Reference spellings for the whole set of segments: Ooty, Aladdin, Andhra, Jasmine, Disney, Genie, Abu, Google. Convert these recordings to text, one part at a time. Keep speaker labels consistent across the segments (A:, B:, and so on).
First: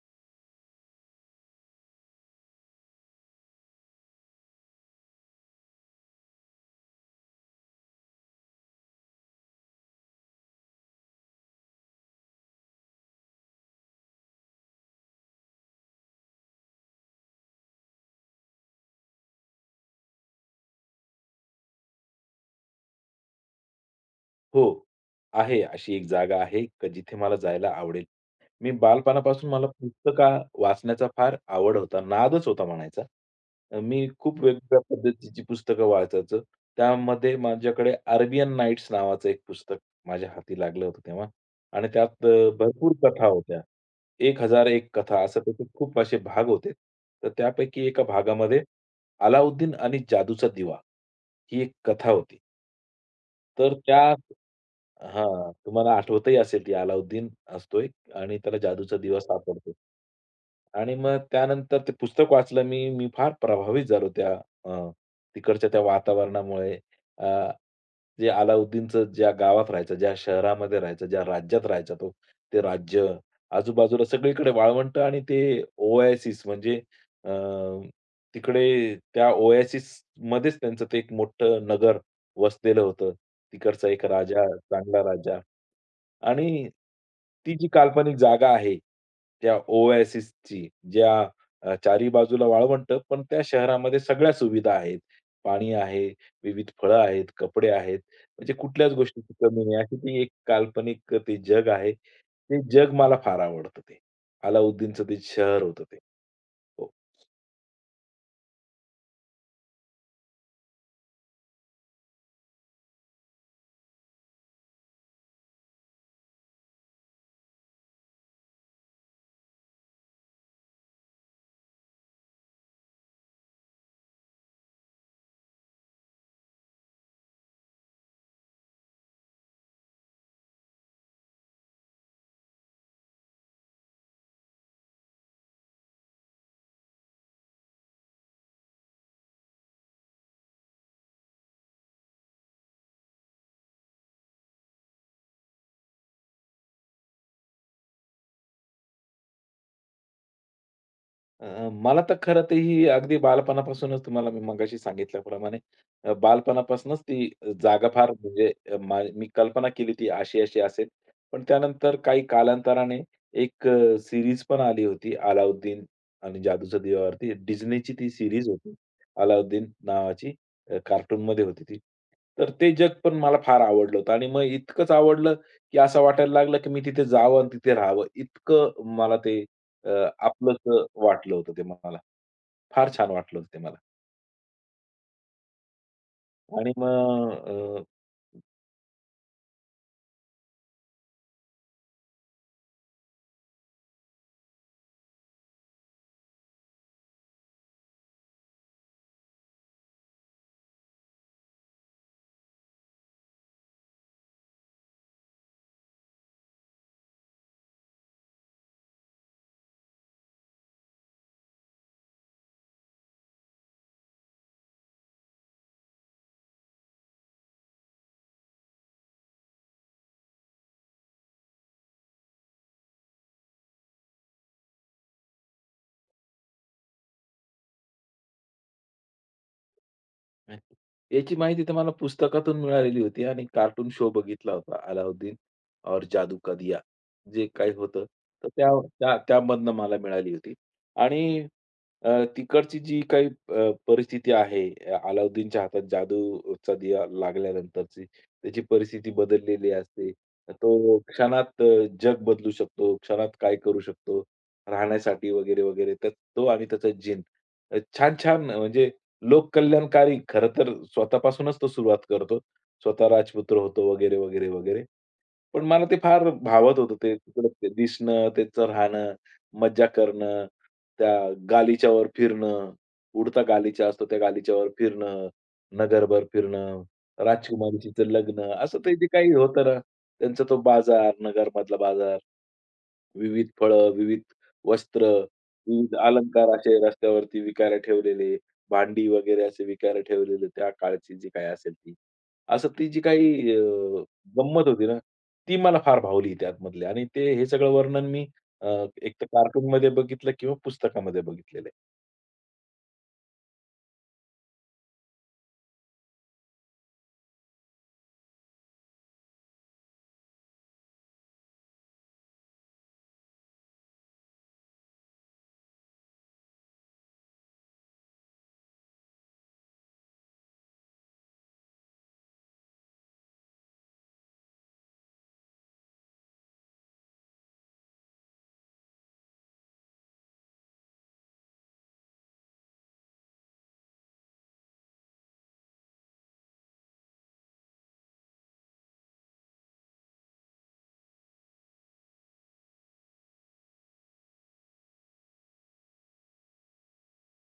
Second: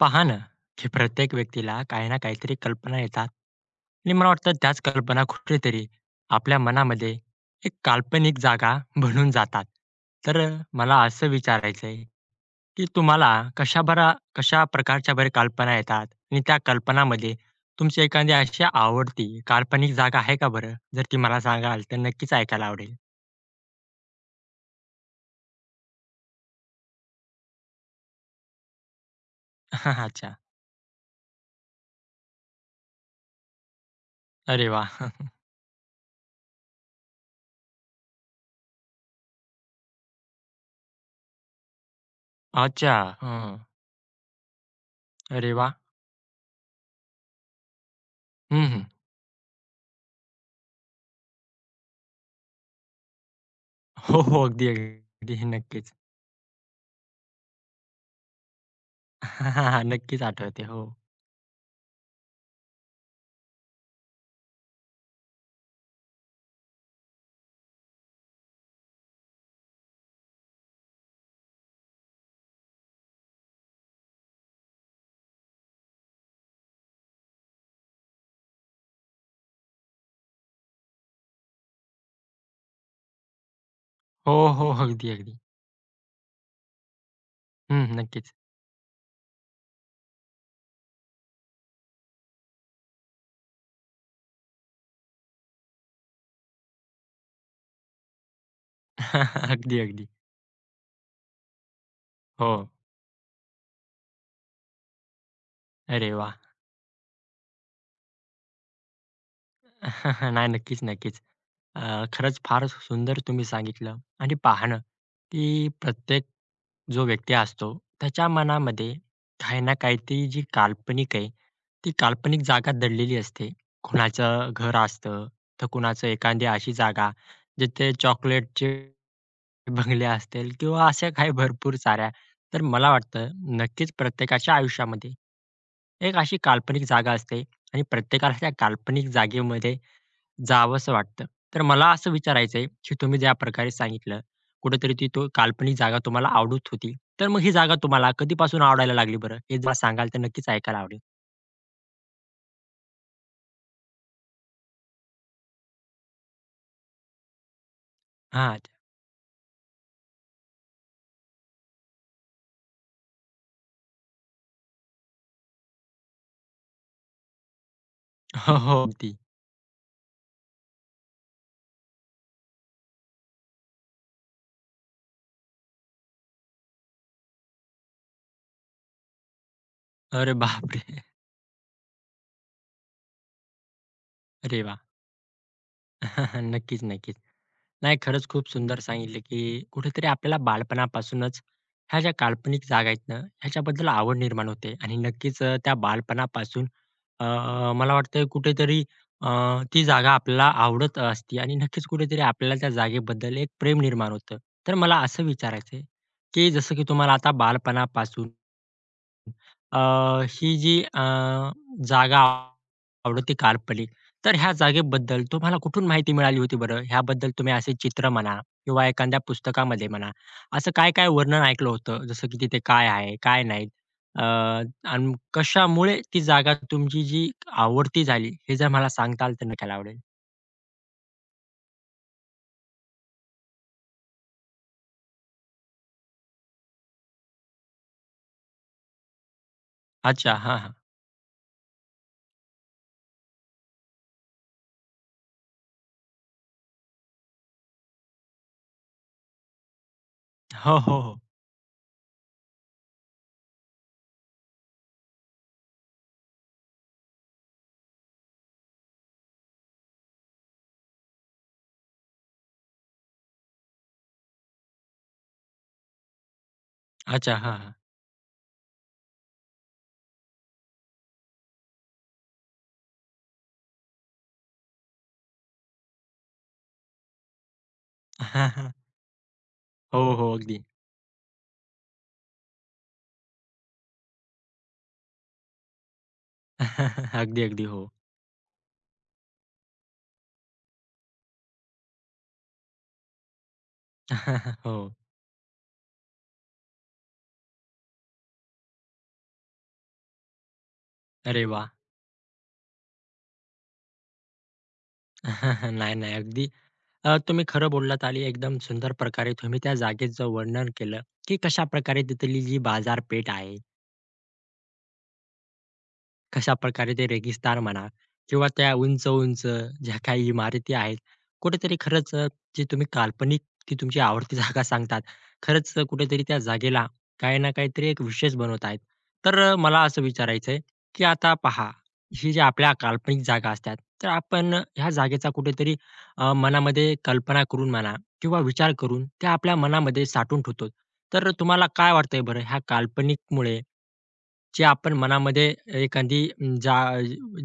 A: पहा ना, की प्रत्येक व्यक्तीला काही ना काहीतरी कल्पना येतात आणि मला वाटतं त्याच कल्पना कुठेतरी आपल्या मनामध्ये एक काल्पनिक जागा बनून जातात. तर मला असं विचारायचं आहे, की तुम्हाला कशा प्रकारच्या बरे कल्पना येतात आणि त्या कल्पनामध्ये तुमची एखादी अशी आवडती काल्पनिक जागा आहे का बरं? जर ती मला सांगाल तर नक्कीच ऐकायला आवडेल.
B: हो. आहे अशी एक जागा आहे का जिथे मला जायला आवडेल. मी बालपणापासून मला
A: अच्छा.
B: पुस्तकं वाचण्याचा फार आवड होता, नादच होता म्हणायचा. मी खूप
A: अरे
B: वेगवेगळ्या
A: वाह!
B: पद्धतीची पुस्तकं वाचायचो. त्यामध्ये माझ्याकडे अरेबियन नाईट्स नावाचं एक पुस्तक माझ्या हाती लागलं होतं तेव्हा आणि त्यात भरपूर
A: अच्छा.
B: कथा
A: हं.
B: होत्या. 1001 कथा असं
A: अरे
B: त्याचे
A: वाह!
B: खूप असे भाग होते. तर त्यापैकी एका भागामध्ये
A: हं, हं.
B: अलाउद्दीन आणि जादूचा दिवा ही एक कथा होती. तर त्या
A: हो, हो. अगदी, अगदी.
B: हां, तुम्हाला
A: नक्कीच.
B: आठवतही असेल ती अलाउद्दीन असतोय आणि त्याला जादूचा दिवा सापडतो.
A: हां, नक्कीच आठवते. हो.
B: आणि मग त्यानंतर ते पुस्तक वाचलं मी. मी फार प्रभावित झालो अ, तिकडच्या त्या वातावरणामुळे. अ, जे अलाउद्दीनचं ज्या गावात राहायचा, ज्या शहरामध्ये राहायचा, ज्या राज्यात राहायचा तो, ते राज्य, आजूबाजूला सगळीकडे वाळवंट आणि ते ओएसिस म्हणजे अ, तिकडे त्या ओएसिसमध्येच त्यांचं ते एक मोठं नगर वसलेलं होतं. तिकडचा एक
A: हो,
B: राजा,
A: हो.
B: चांगला
A: अगदी,
B: राजा
A: अगदी.
B: आणि ती जी
A: हं,
B: काल्पनिक
A: नक्कीच.
B: जागा आहे, त्या ओएसिसची चारी बाजूला वाळवंट, पण त्या शहरामध्ये सगळ्या सुविधा आहेत. पाणी आहे, विविध फळं आहेत, कपडे आहेत. म्हणजे कुठल्याच गोष्टीची कमी नाही.
A: अगदी,
B: अशी
A: अगदी.
B: ती एक काल्पनिक ते जग आहे.
A: हो.
B: ते जग मला फार आवडतं ते. अलाउद्दीनचं ते शहर होतं ते.
A: अरे वाह!
B: हो.
A: नाही, नक्कीच, नक्कीच. खरंच फार सुंदर तुम्ही सांगितलं आणि पाहणं, की प्रत्येक जो व्यक्ती असतो, त्याच्या मनामध्ये काही ना काहीतरी जी काल्पनिक आहे, ती काल्पनिक जागा दडलेली असते. कुणाचं घर असतं, तर कुणाचं एखादी अशी जागा जिथे चॉकलेटचे बंगल्या असतील किंवा अशा काही भरपूर साऱ्या. तर मला वाटतं नक्कीच प्रत्येकाच्या आयुष्यामध्ये एक अशी काल्पनिक जागा असते आणि प्रत्येकाला त्या काल्पनिक जागेमध्ये जावंसं वाटतं. तर मला असं विचारायचंय, की तुम्ही ज्या प्रकारे सांगितलं, कुठेतरी ती तो काल्पनिक जागा तुम्हाला आवडत होती. तर मग ही जागा तुम्हाला कधीपासून आवडायला लागली बरं? हे जरा सांगाल तर नक्कीच ऐकायला आवडेल.
B: मला तर खरं तर ही अगदी बालपणापासूनच तुम्हाला मी मगाशी सांगितल्याप्रमाणे बालपणापासूनच ती जागा फार म्हणजे
A: हां.
B: अ, मा मी कल्पना केली ती अशी-अशी असेल. पण त्यानंतर काही कालांतराने एक सीरीज पण आली होती अलाउद्दीन आणि जादूचा दिवावरती. Disneyची ती सीरीज
A: हो,
B: होती.
A: हो. ती.
B: अलाउद्दीन नावाची कार्टूनमध्ये होती ती. तर ते जग पण मला फार आवडलं होतं आणि मग इतकंच आवडलं, की असं वाटायला लागलं, की मी तिथे जावं आणि तिथे राहावं. इतकं मला ते अ,
A: अरे
B: आपलंसं
A: बापरे!
B: वाटलं होतं ते मला. फार छान वाटलं होतं ते मला.
A: अरे वाह!
B: आणि
A: नक्कीच, नक्कीच.
B: मग अ,
A: नाही, खरंच खूप सुंदर सांगितलं, की कुठेतरी आपल्याला बालपणापासूनच ह्या ज्या काल्पनिक जागा आहेत ना, ह्याच्याबद्दल आवड निर्माण होते आणि नक्कीच त्या बालपणापासून अ, मला वाटतं कुठेतरी अ, ती जागा आपल्याला आवडत असते आणि नक्कीच कुठेतरी आपल्याला त्या जागेबद्दल एक प्रेम निर्माण होतं. तर मला असं विचारायचं की जसं की तुम्हाला आता बालपणापासून अ, ही जी जागा आवडते काल्पनिक तर ह्या जागेबद्दल तुम्हाला कुठून माहिती मिळाली होती बरं? ह्याबद्दल तुम्ही असे चित्र म्हणा किंवा एखाद्या पुस्तकामध्ये म्हणा, असं काय-काय वर्णन ऐकलं होतं? जसं की तिथे काय आहे, काय नाही? अ, आणि कशामुळे ती जागा तुमची जी आवडती झाली, हे जर मला सांगता आलं तर नक्कीच आवडेल.
B: अच्छा. याची माहिती तर मला पुस्तकातून मिळालेली होती आणि कार्टून शो बघितला होता, अलाउद्दीन और जादू का दिया जे काही होतं, तर त्या त्या त्यामधनं मला मिळाली
A: अच्छा.
B: होती.
A: हां, हां.
B: आणि अ, तिकडची जी काही परिस्थिती आहे, अलाउद्दीनच्या हातात जादूचा दिवा लागल्यानंतरची, त्याची परिस्थिती बदललेली असते.
A: हो,
B: तो
A: हो, हो.
B: क्षणात अ, जग बदलू शकतो, क्षणात काय करू शकतो, राहण्यासाठी वगैरे, वगैरे. तर तो आणि त्याचा जिन. छान-छान म्हणजे लोककल्याणकारी खरं तर स्वतःपासूनच तो सुरुवात करतो. स्वतः राजपुत्र होतो वगैरे, वगैरे, वगैरे. पण मला ते फार भावत होतं ते
A: अच्छा.
B: तिकडं
A: हां,
B: ते
A: हां.
B: दिसणं, त्याचं राहणं, मज्जा करणं, त्या गालिच्यावर फिरणं, उडता गालिचा असतो त्या गालिच्यावर फिरणं, नगरभर फिरणं, राजकुमारीचं लग्न असं ते जे काही होतं ना,
A: हो, हो.
B: त्यांचा तो
A: अगदी.
B: बाजार, नगरमधला बाजार. विविध फळं, विविध वस्त्र, विविध अलंकार असे रस्त्यावरती
A: अगदी, अगदी.
B: विकायला
A: हो.
B: ठेवलेले, भांडी वगैरे असे विकायला ठेवलेले त्या काळची जी काही असेल ती. असं ती जी काही गंमत होती
A: हो.
B: ना, ती मला फार भावली त्यामधली आणि ते हे सगळं वर्णन मी अ, एक तर कार्टूनमध्ये बघितलं किंवा पुस्तकामध्ये
A: अरे वाह!
B: बघितलेलं आहे.
A: नाही, नाही. अगदी तुम्ही खरं बोललात आणि एकदम सुंदर प्रकारे तुम्ही त्या जागेचं वर्णन केलं, की कशा कशाप्रकारे तिथली जी बाजारपेठ आहे, कशा प्रकारे ते रेगिस्तान म्हणा किंवा त्या उंच उंच ज्या काही इमारती आहेत कुठेतरी खरंच जी तुम्ही काल्पनिक ती तुमची आवडती जागा सांगतात खरंच कुठेतरी त्या जागेला काही ना काहीतरी एक विशेष बनवत आहेत तर मला असं विचारायचंय की आता पहा ही ज्या आपल्या काल्पनिक जागा असतात तर आपण ह्या जागेचा कुठेतरी मनामध्ये कल्पना करून म्हणा किंवा विचार करून त्या आपल्या मनामध्ये साठवून ठेवतो तर तुम्हाला काय वाटतंय बरं ह्या काल्पनिकमुळे जे आपण मनामध्ये एखादी जा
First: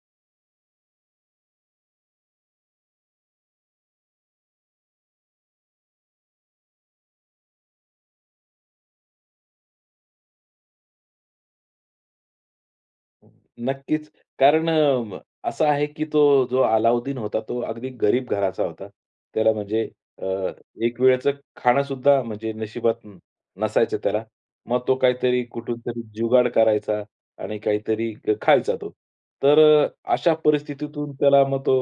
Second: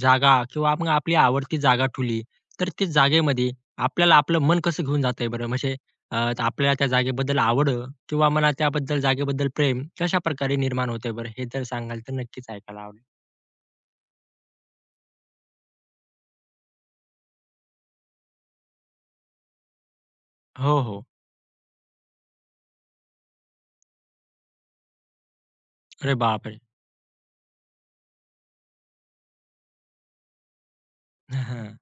A: जागा किंवा मग आपली आवडती जागा ठुली, तर त्या जागेमध्ये आपल्याला आपलं मन कसं घेऊन जातंय बरं? म्हणजे अ, आपल्याला त्या जागेबद्दल आवड किंवा मनात त्याबद्दल जागेबद्दल प्रेम कशाप्रकारे निर्माण होतंय बरं? हे जर सांगाल तर नक्कीच ऐकायला आवडेल.
B: नक्कीच. कारण असं आहे की तो जो अलाउद्दीन होता, तो अगदी गरीब घराचा होता. त्याला म्हणजे अ,
A: हो,
B: एक
A: हो.
B: वेळचं खाणं सुद्धा म्हणजे नसायचं त्याला. मग तो काहीतरी कुठूनतरी
A: अरे
B: जुगाड
A: बापरे!
B: करायचा आणि काहीतरी खायचा तो. तर अ, अशा परिस्थितीतून त्याला मग तो
A: हां.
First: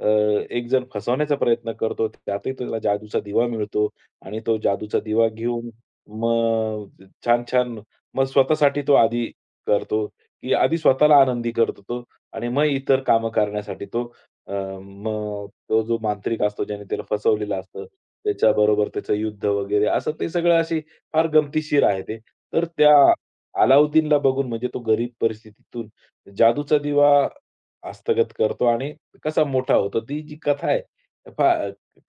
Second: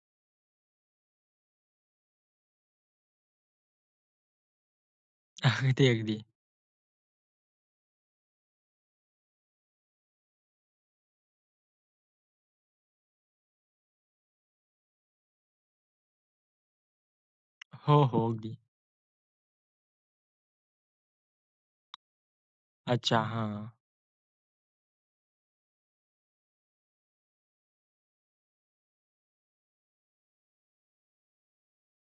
B: अ, एक जण फसवण्याचा प्रयत्न करतो. त्यातही त्याला जादूचा दिवा मिळतो आणि तो जादूचा दिवा घेऊन
A: अगदी, अगदी.
B: मग छान-छान मग स्वतःसाठी तो आधी करतो. की आधी स्वतःला आनंदी करतो तो आणि मग इतर कामं करण्यासाठी तो मग तो जो मांत्रिक असतो ज्याने त्याला फसवलेलं असतं,
A: हो, हो. अगदी.
B: त्याच्याबरोबर त्याचं युद्ध वगैरे असं ते सगळं अशी फार गमतीशीर आहे ते. तर त्या
A: अच्छा. हां.
B: अलाउद्दीनला बघून म्हणजे तो गरीब परिस्थितीतून जादूचा दिवा हस्तगत करतो आणि कसा मोठा होतो. ती जी कथा आहे फा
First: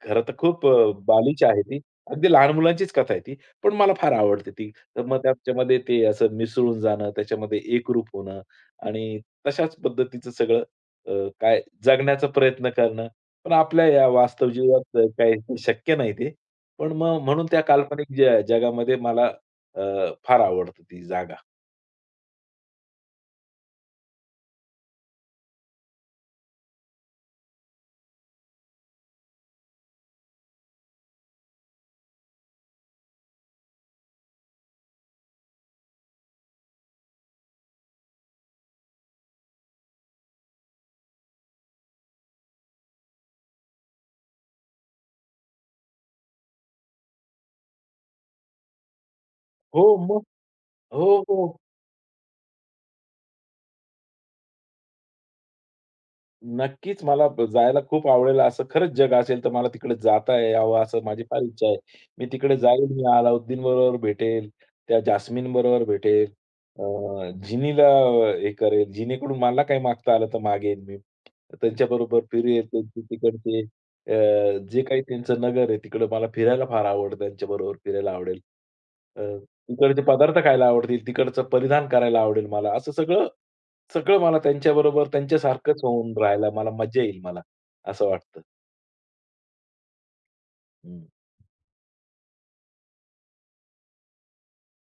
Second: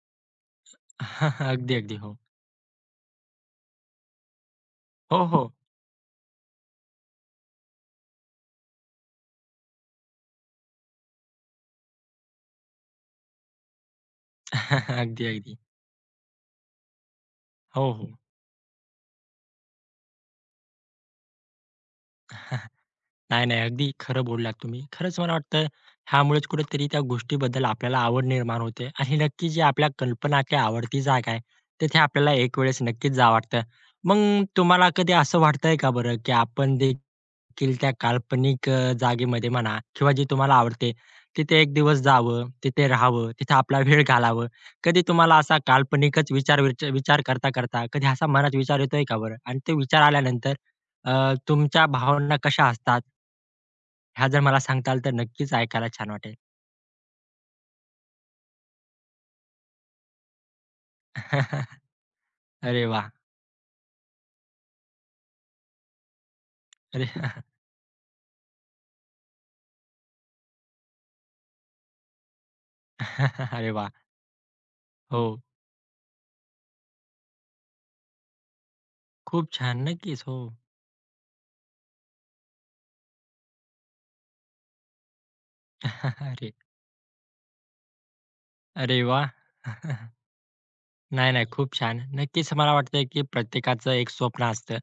B: खरं तर खूप बालीची आहे
A: अगदी,
B: ती.
A: अगदी. हो.
B: अगदी लहान मुलांचीच कथा आहे ती, पण मला फार आवडते ती तर मग
A: हो, हो.
B: त्याच्यामध्ये ते असं मिसळून जाणं, त्याच्यामध्ये एकरूप होणं आणि तशाच पद्धतीचं सगळं अ, काय जगण्याचा प्रयत्न करणं. पण आपल्या या वास्तव जीवनात
A: अगदी,
B: काही
A: अगदी.
B: शक्य नाही ते. पण मग म्हणून त्या
A: हो,
B: काल्पनिक
A: हो.
B: जगामध्ये मला अ, फार आवडतं ती जागा.
A: नाही, नाही. अगदी खरं बोललात तुम्ही. खरंच मला वाटतं ह्यामुळेच कुठेतरी त्या गोष्टीबद्दल आपल्याला आवड निर्माण होते आणि नक्की जी आपल्या कल्पनाची आवडती जागा आहे, तिथे आपल्याला एक वेळेस नक्कीच जावं वाटतं. मग तुम्हाला कधी असं वाटतंय का बरं, की आपण देखील त्या काल्पनिक जागेमध्ये म्हणा किंवा जी तुम्हाला आवडते, तिथे एक दिवस जावं, तिथे राहावं, तिथे आपला वेळ घालावं. कधी तुम्हाला असा काल्पनिकच विचार विचार करता-करता कधी असा मनात विचार येतोय का बरं? आणि ते
B: हो,
A: विचार
B: मग.
A: आल्यानंतर
B: हो,
A: अ,
B: हो.
A: तुमच्या भावना कशा असतात? ह्या जर मला सांगताल तर नक्कीच ऐकायला छान वाटेल.
B: नक्कीच मला जायला खूप आवडेल. असं खरंच जग असेल तर मला तिकडे जाता यावं असं माझी फार इच्छा आहे. मी तिकडे जाईल,
A: अरे वा
B: मी अलाउद्दीन बरोबर भेटेल, त्या जास्मिन बरोबर भेटेल,
A: अरे
B: जिनीला हे करेल. जिनीकडून मला काही मागता आलं तर मागेन मी. त्यांच्याबरोबर फिरेल. त्यांचे तिकडचे
A: अरे वाह!
B: अ, जे काही
A: हो,
B: त्यांचं नगर आहे तिकडं मला फिरायला फार आवडतं. त्यांच्याबरोबर फिरायला आवडेल. अ,
A: खूप छान.
B: तिकडचे
A: नक्कीच.
B: पदार्थ
A: हो.
B: खायला आवडतील, तिकडचं परिधान करायला आवडेल मला. असं सगळं सगळं मला त्यांच्याबरोबर त्यांच्यासारखंच होऊन राहायला
A: अरे,
B: मला मजा येईल मला, असं वाटतं.
A: अरे वाह!
B: हं,
A: नाही, नाही. खूप छान. नक्कीच मला वाटतंय, की प्रत्येकाचं एक स्वप्न असतं,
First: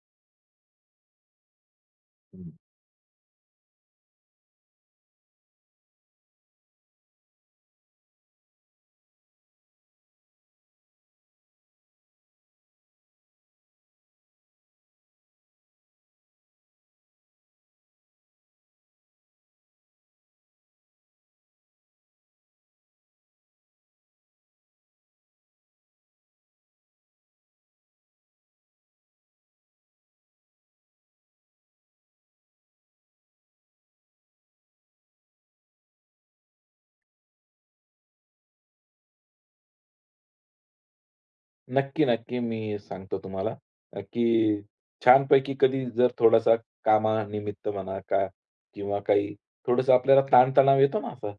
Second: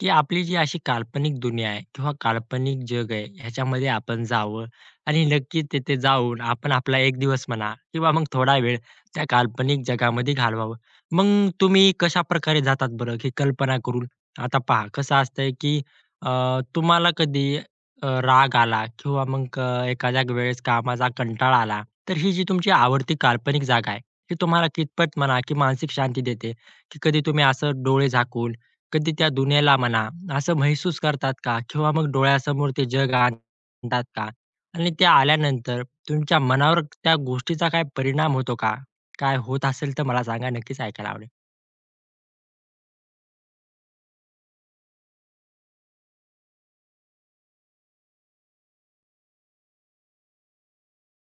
A: की आपली जी अशी काल्पनिक दुनिया आहे किंवा
B: हं.
A: काल्पनिक जग आहे, ह्याच्यामध्ये आपण जावं आणि नक्की तिथे जाऊन आपण आपला एक दिवस म्हणा किंवा मग थोडा वेळ त्या काल्पनिक जगामध्ये घालवावं. मग तुम्ही कशाप्रकारे जातात बरं, ही कल्पना करून? आता पहा कसं असतंय, की तुम्हाला कधी राग आला किंवा मग एखाद्या वेळेस कामाचा कंटाळा आला, तर ही जी तुमची आवडती काल्पनिक जागा आहे, हे तुम्हाला कितपत म्हणा की मानसिक शांती देते? की कधी तुम्ही असं डोळे झाकून, कधी त्या दुनियेला म्हणा, असं महसूस करतात का? किंवा मग डोळ्यासमोर ते जग आणतात का? आणि ते आल्यानंतर तुमच्या मनावर त्या गोष्टीचा काय परिणाम होतो का? काय होत असेल तर मला सांगा, नक्कीच ऐकायला आवडेल.
B: नक्की, नक्की. मी सांगतो तुम्हाला की छानपैकी कधी जर थोडासा कामानिमित्त म्हणा का किंवा काही थोडंसं आपल्याला ताणतणाव येतो ना असा,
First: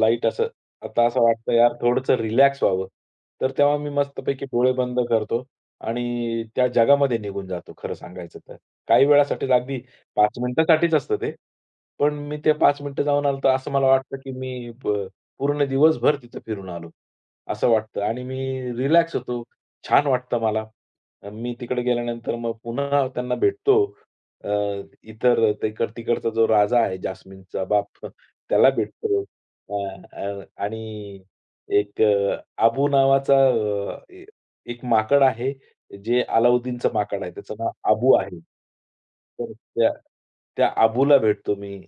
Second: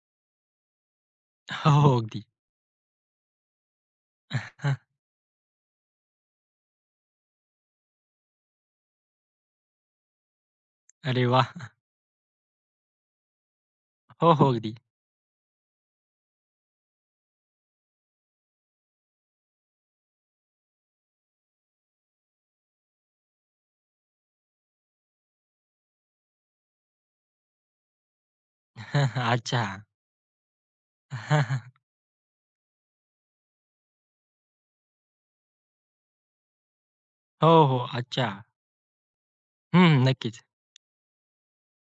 B: लाईट असं. आता असं वाटतं
A: हो,
B: यार
A: हो,
B: थोडंसं
A: अगदी.
B: रिलॅक्स व्हावं. तर तेव्हा मी मस्तपैकी डोळे बंद करतो आणि त्या जगामध्ये निघून जातो खरं सांगायचं तर. काही वेळासाठीच अगदी 5 मिनिटासाठीच असतं
A: अरे
B: ते.
A: वाह!
B: पण मी ते 5 मिनिटं जाऊन आलो तर असं मला वाटतं की
A: हो, हो,
B: मी
A: अगदी.
B: प पूर्ण दिवसभर तिथं फिरून आलो, असं वाटतं आणि मी रिलॅक्स होतो. छान वाटतं मला. मी तिकडे गेल्यानंतर मग पुन्हा त्यांना भेटतो. अ, इतर तिकडचा जो राजा आहे जास्मिनचा बाप त्याला भेटतो. अ,
A: अच्छा.
B: अ, आणि एक अबू नावाचा अ, ए एक माकड आहे, जे अलाउद्दीनचं माकड आहे. त्याचं
A: हो,
B: नाव
A: हो.
B: अबू
A: अच्छा.
B: आहे. तर त्या
A: हं, नक्कीच.
B: त्या अबूला भेटतो मी.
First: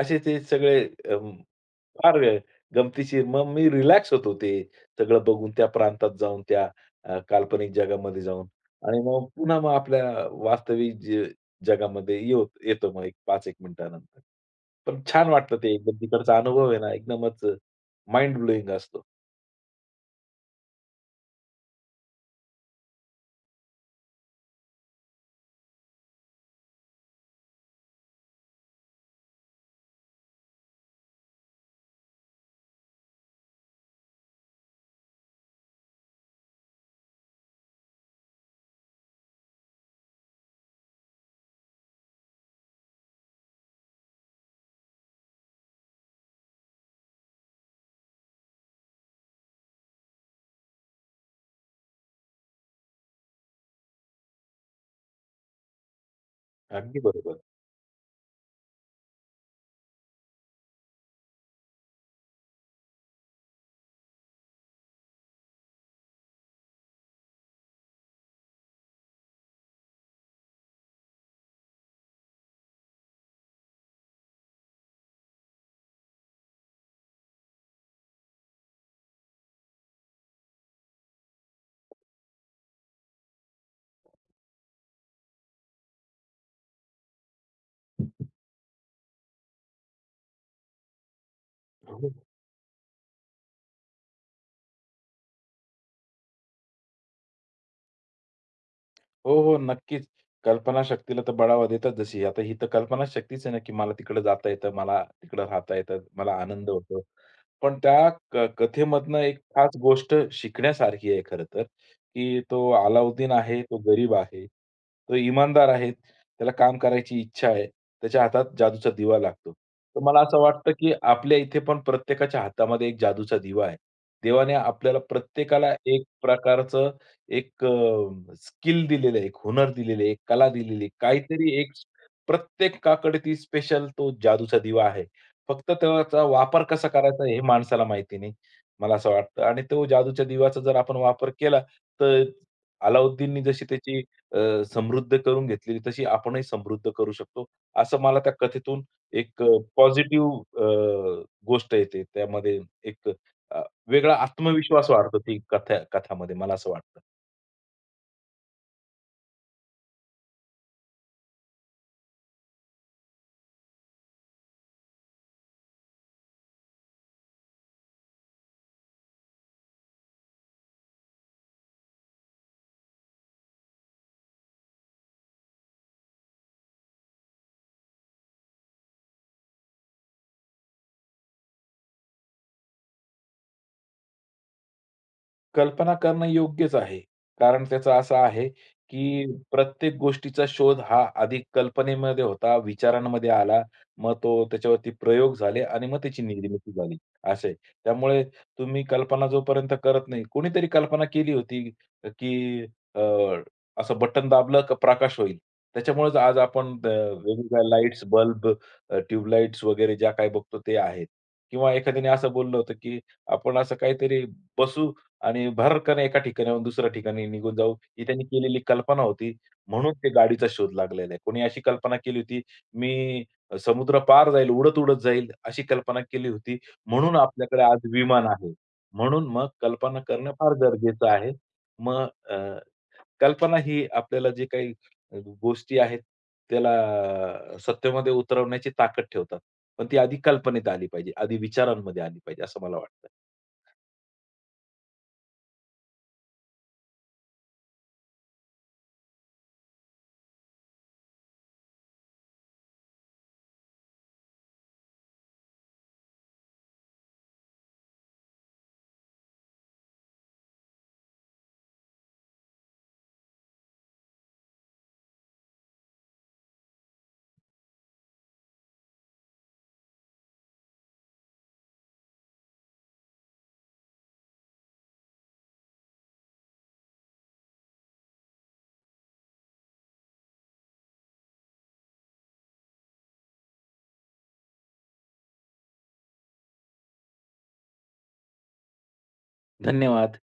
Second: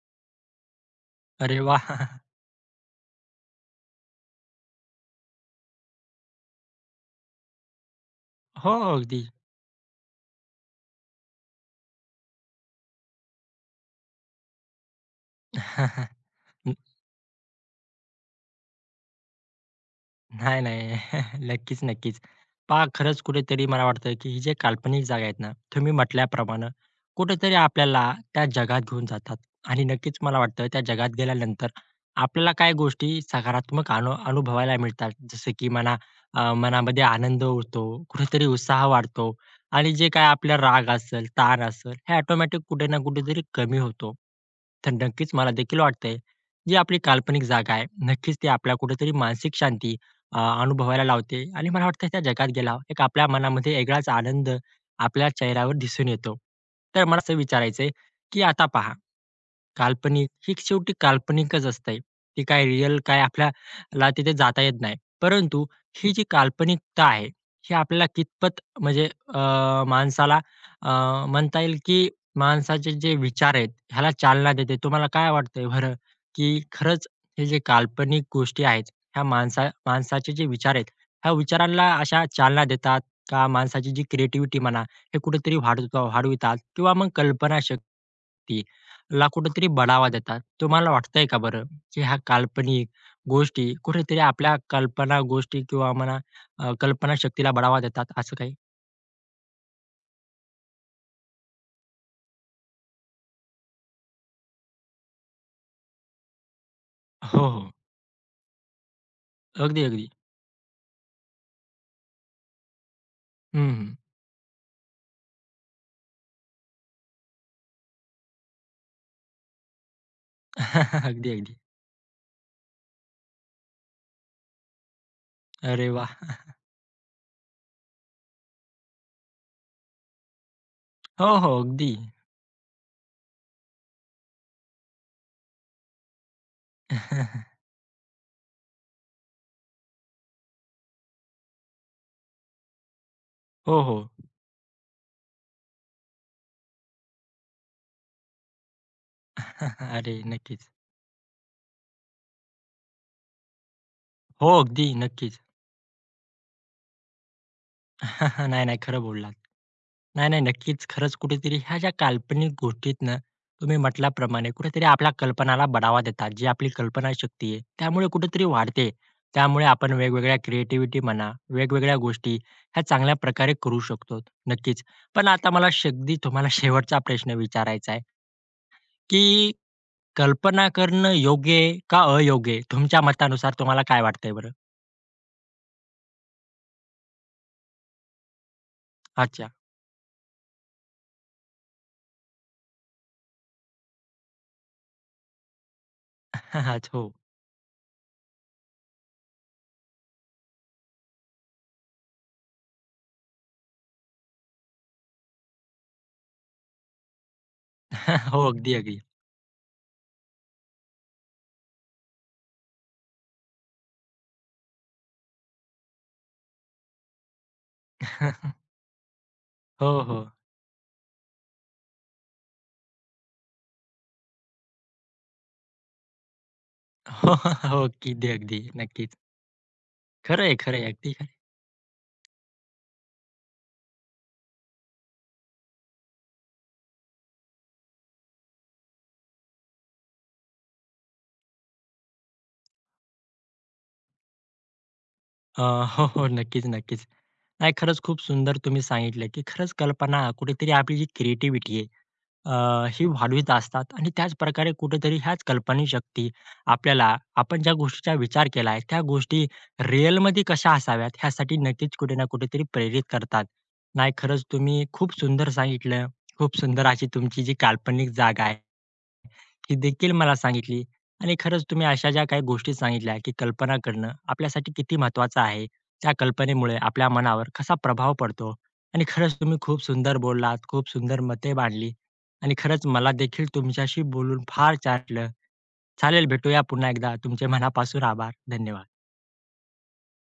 B: असे ते सगळे अं,
A: अरे वाह!
B: फार गमतीशीर. मग मी रिलॅक्स होतो ते सगळं बघून, त्या प्रांतात जाऊन, त्या काल्पनिक जगामध्ये जाऊन
A: हो,
B: आणि
A: अगदी.
B: मग पुन्हा आपल्या वास्तविक जगामध्ये येतो मग एक 5-1 मिनिटानंतर. पण छान वाटतं ते एकदम तिकडचा अनुभव आहे ना एकदमच माइंड ब्लोइंग असतो.
A: नाही, नाही. नक्कीच, नक्कीच. पहा खरंच कुठेतरी मला वाटतं, की ही जे काल्पनिक जागा आहेत ना, तुम्ही म्हटल्याप्रमाणे कुठेतरी आपल्याला त्या जगात घेऊन जातात आणि नक्कीच मला वाटतं त्या जगात गेल्यानंतर आपल्याला काही गोष्टी सकारात्मक अनुभवायला मिळतात. जसं की म्हणा मनामध्ये आनंद होतो, कुठेतरी उत्साह वाढतो आणि जे काही आपला राग असेल, ताण असेल, हे ऑटोमॅटिक कुठे ना कुठेतरी कमी होतो. तर नक्कीच मला देखील वाटतंय, जी आपली काल्पनिक जागा आहे, नक्कीच ती आपल्याला कुठेतरी मानसिक शांती अनुभवायला लावते आणि मला वाटतं त्या जगात गेल्यावर एक आपल्या मनामध्ये वेगळाच आनंद आपल्या चेहऱ्यावर दिसून येतो.
B: अगदी
A: तर मला असं
B: बरोबर.
A: विचारायचंय, की आता पहा काल्पनिक, ही शेवटी काल्पनिकच असते. ती काय रिअल काय आपल्याला तिथे जाता येत नाही. परंतु ही जी काल्पनिकता आहे, ही आपल्याला कितपत म्हणजे अ, माणसाला अ, म्हणता येईल की माणसाचे जे विचार आहेत, ह्याला चालना देते. तुम्हाला काय वाटतंय बरं, की खरंच हे जे काल्पनिक गोष्टी आहेत, ह्या माणसाचे जे विचार आहेत, ह्या विचारांना अशा चालना देतात का? माणसाची जी क्रिएटिव्हिटी म्हणा, हे कुठेतरी वाढवितात किंवा मग कल्पनाशक्ती ला कुठेतरी बढावा देतात. तुम्हाला वाटतंय का बरं, की
B: हो.
A: ह्या काल्पनिक गोष्टी कुठेतरी आपल्या कल्पना गोष्टी किंवा म्हणा कल्पनाशक्तीला बढावा देतात असं काही?
B: हो, हो. नक्कीच. कल्पनाशक्तीला तर बढावा देतात जशी. आता ही तर कल्पनाशक्तीच आहे ना, की मला तिकडं जाता येतं, मला तिकडं राहता येतं, मला आनंद होतो.
A: हो, हो.
B: पण त्या कथेमधनं एक खास
A: अगदी, अगदी.
B: गोष्ट शिकण्यासारखी आहे खरं तर, की तो अलाउद्दीन आहे,
A: हं,
B: तो
A: हं.
B: गरीब आहे, तो इमानदार आहे, त्याला काम करायची इच्छा आहे, त्याच्या हातात जादूचा दिवा लागतो. तर मला असं वाटतं, की
A: अगदी,
B: आपल्या
A: अगदी.
B: इथे पण प्रत्येकाच्या हातामध्ये एक जादूचा दिवा आहे. देवाने आपल्याला प्रत्येकाला
A: अरे
B: एक
A: वाह!
B: प्रकारचं एक स्किल दिलेलं आहे, एक हुनर दिलेलं आहे, एक कला दिलेली आहे.
A: हो,
B: काहीतरी
A: हो.
B: एक
A: अगदी.
B: प्रत्येकाकडे ती स्पेशल तो जादूचा दिवा आहे. फक्त त्याचा वापर कसा करायचा हे माणसाला माहिती नाही, मला असं वाटतं. आणि तो जादूच्या दिव्याचा जर आपण वापर केला, तर अलाउद्दीननी जशी
A: हो,
B: त्याची
A: हो.
B: अ, समृद्ध करून घेतलेली, तशी आपणही समृद्ध करू शकतो. असं मला त्या कथेतून एक
A: अरे
B: पॉझिटिव्ह
A: नक्कीच.
B: गोष्ट येते. त्यामध्ये एक अ, वेगळा
A: हो, अगदी.
B: आत्मविश्वास वाढतो ती
A: नक्कीच.
B: कथामध्ये, मला असं वाटतं.
A: नाही, नाही. खरं बोललात. नाही, नाही. नक्कीच. खरंच कुठेतरी ह्या ज्या काल्पनिक गोष्टीत ना, तुम्ही म्हटल्याप्रमाणे कुठेतरी आपल्या कल्पनाला बढावा देतात. जी आपली कल्पनाशक्ती आहे, त्यामुळे कुठेतरी वाढते. त्यामुळे आपण वेगवेगळ्या क्रिएटिव्हिटी म्हणा, वेगवेगळ्या गोष्टी ह्या चांगल्या प्रकारे करू शकतो. नक्कीच. पण आता मला अगदी तुम्हाला शेवटचा प्रश्न विचारायचा आहे, की कल्पना करणं योग्य आहे का अयोग्य आहे? तुमच्या मतानुसार तुम्हाला काय वाटतंय बरं?
B: कल्पना करणं योग्यच आहे. कारण त्याचं असं आहे, की
A: अच्छा.
B: प्रत्येक गोष्टीचा शोध हा आधी कल्पनेमध्ये होता, विचारांमध्ये आला. मग तो त्याच्यावरती प्रयोग झाले आणि मग त्याची निर्मिती झाली,
A: हो.
B: असं आहे. त्यामुळे तुम्ही कल्पना जोपर्यंत करत नाही कोणीतरी कल्पना केली होती, की अ, असं बटन दाबलं का प्रकाश होईल. त्याच्यामुळेच आज आपण वेगवेगळ्या लाईट्स,
A: हो.
B: बल्ब,
A: अगदी,
B: अ,
A: अगदी.
B: वगैरे ज्या काही बघतो ते आहेत. किंवा एखाद्याने असं बोललं होतं, की आपण असं काहीतरी बसू आणि भरकन एका ठिकाणाहून दुसऱ्या ठिकाणी निघून जाऊ, ही त्यांनी केलेली कल्पना होती.
A: हो,
B: म्हणून ते
A: हो.
B: गाडीचा शोध लागलेला आहे. कोणी अशी कल्पना केली होती, मी समुद्रपार जाईल, उडत-उडत जाईल, अशी कल्पना केली होती. म्हणून
A: हो,
B: आपल्याकडे
A: हो.
B: आज विमान
A: अगदी,
B: आहे.
A: अगदी. नक्कीच.
B: म्हणून मग कल्पना करणं
A: खरं
B: फार
A: आहे, खरं आहे.
B: गरजेचं
A: अगदी खरं
B: आहे.
A: आहे.
B: मग अ, कल्पना ही आपल्याला जे काही अ, गोष्टी आहेत, त्याला सत्यामध्ये उतरवण्याची ताकद ठेवतात. पण ती आधी कल्पनेत आली पाहिजे, आधी विचारांमध्ये आली पाहिजे, असं मला वाटतं.
A: हो, हो. नक्कीच, नक्कीच. नाही खरंच खूप सुंदर तुम्ही सांगितलं, की खरंच कल्पना कुठेतरी आपली जी क्रिएटिव्हिटी आहे ही वाढवीत असतात आणि त्याचप्रकारे कुठेतरी ह्याच कल्पनाशक्ती आपल्याला आपण ज्या गोष्टीचा विचार केला आहे, त्या गोष्टी रिअलमध्ये कशा असाव्यात ह्यासाठी नक्कीच कुठे ना कुठेतरी प्रेरित करतात. नाही खरंच तुम्ही खूप सुंदर सांगितलं. खूप सुंदर अशी तुमची जी काल्पनिक जागा आहे ही देखील मला सांगितली आणि खरंच तुम्ही अशा ज्या काही गोष्टी सांगितल्या, की कल्पना करणं आपल्यासाठी किती महत्त्वाचं आहे. त्या कल्पनेमुळे आपल्या मनावर कसा प्रभाव पडतो आणि खरंच तुम्ही खूप सुंदर बोललात, खूप सुंदर मते मांडली आणि खरंच मला देखील तुमच्याशी बोलून फार छान चालेल भेटूया पुन्हा एकदा. तुमचे मनापासून आभार. धन्यवाद.
B: धन्यवाद.